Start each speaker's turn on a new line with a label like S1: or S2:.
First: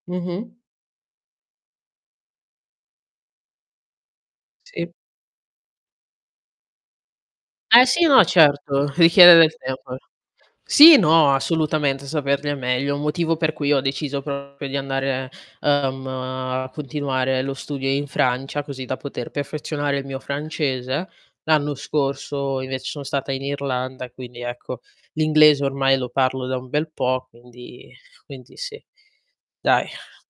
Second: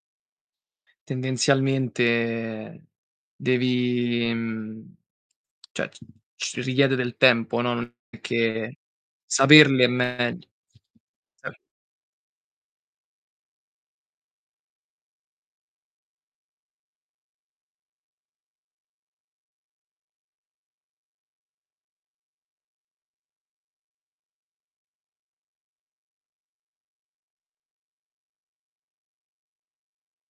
S1: Mh-mh.
S2: Tendenzialmente devi
S1: Sì.
S2: mhmm, cioè, c richiede del tempo, no,
S1: Eh
S2: non
S1: sì,
S2: è
S1: no
S2: che
S1: certo, richiede del
S2: saperle è
S1: tempo.
S2: megli
S1: Sì, no,
S2: sa
S1: assolutamente saperle è meglio. Un motivo per cui ho deciso proprio di andare, ehm, a continuare lo studio in Francia, così da poter perfezionare il mio francese. L'anno scorso invece son stata in Irlanda, quindi ecco, l'inglese ormai lo parlo da un bel po', quindi quindi sì, dai.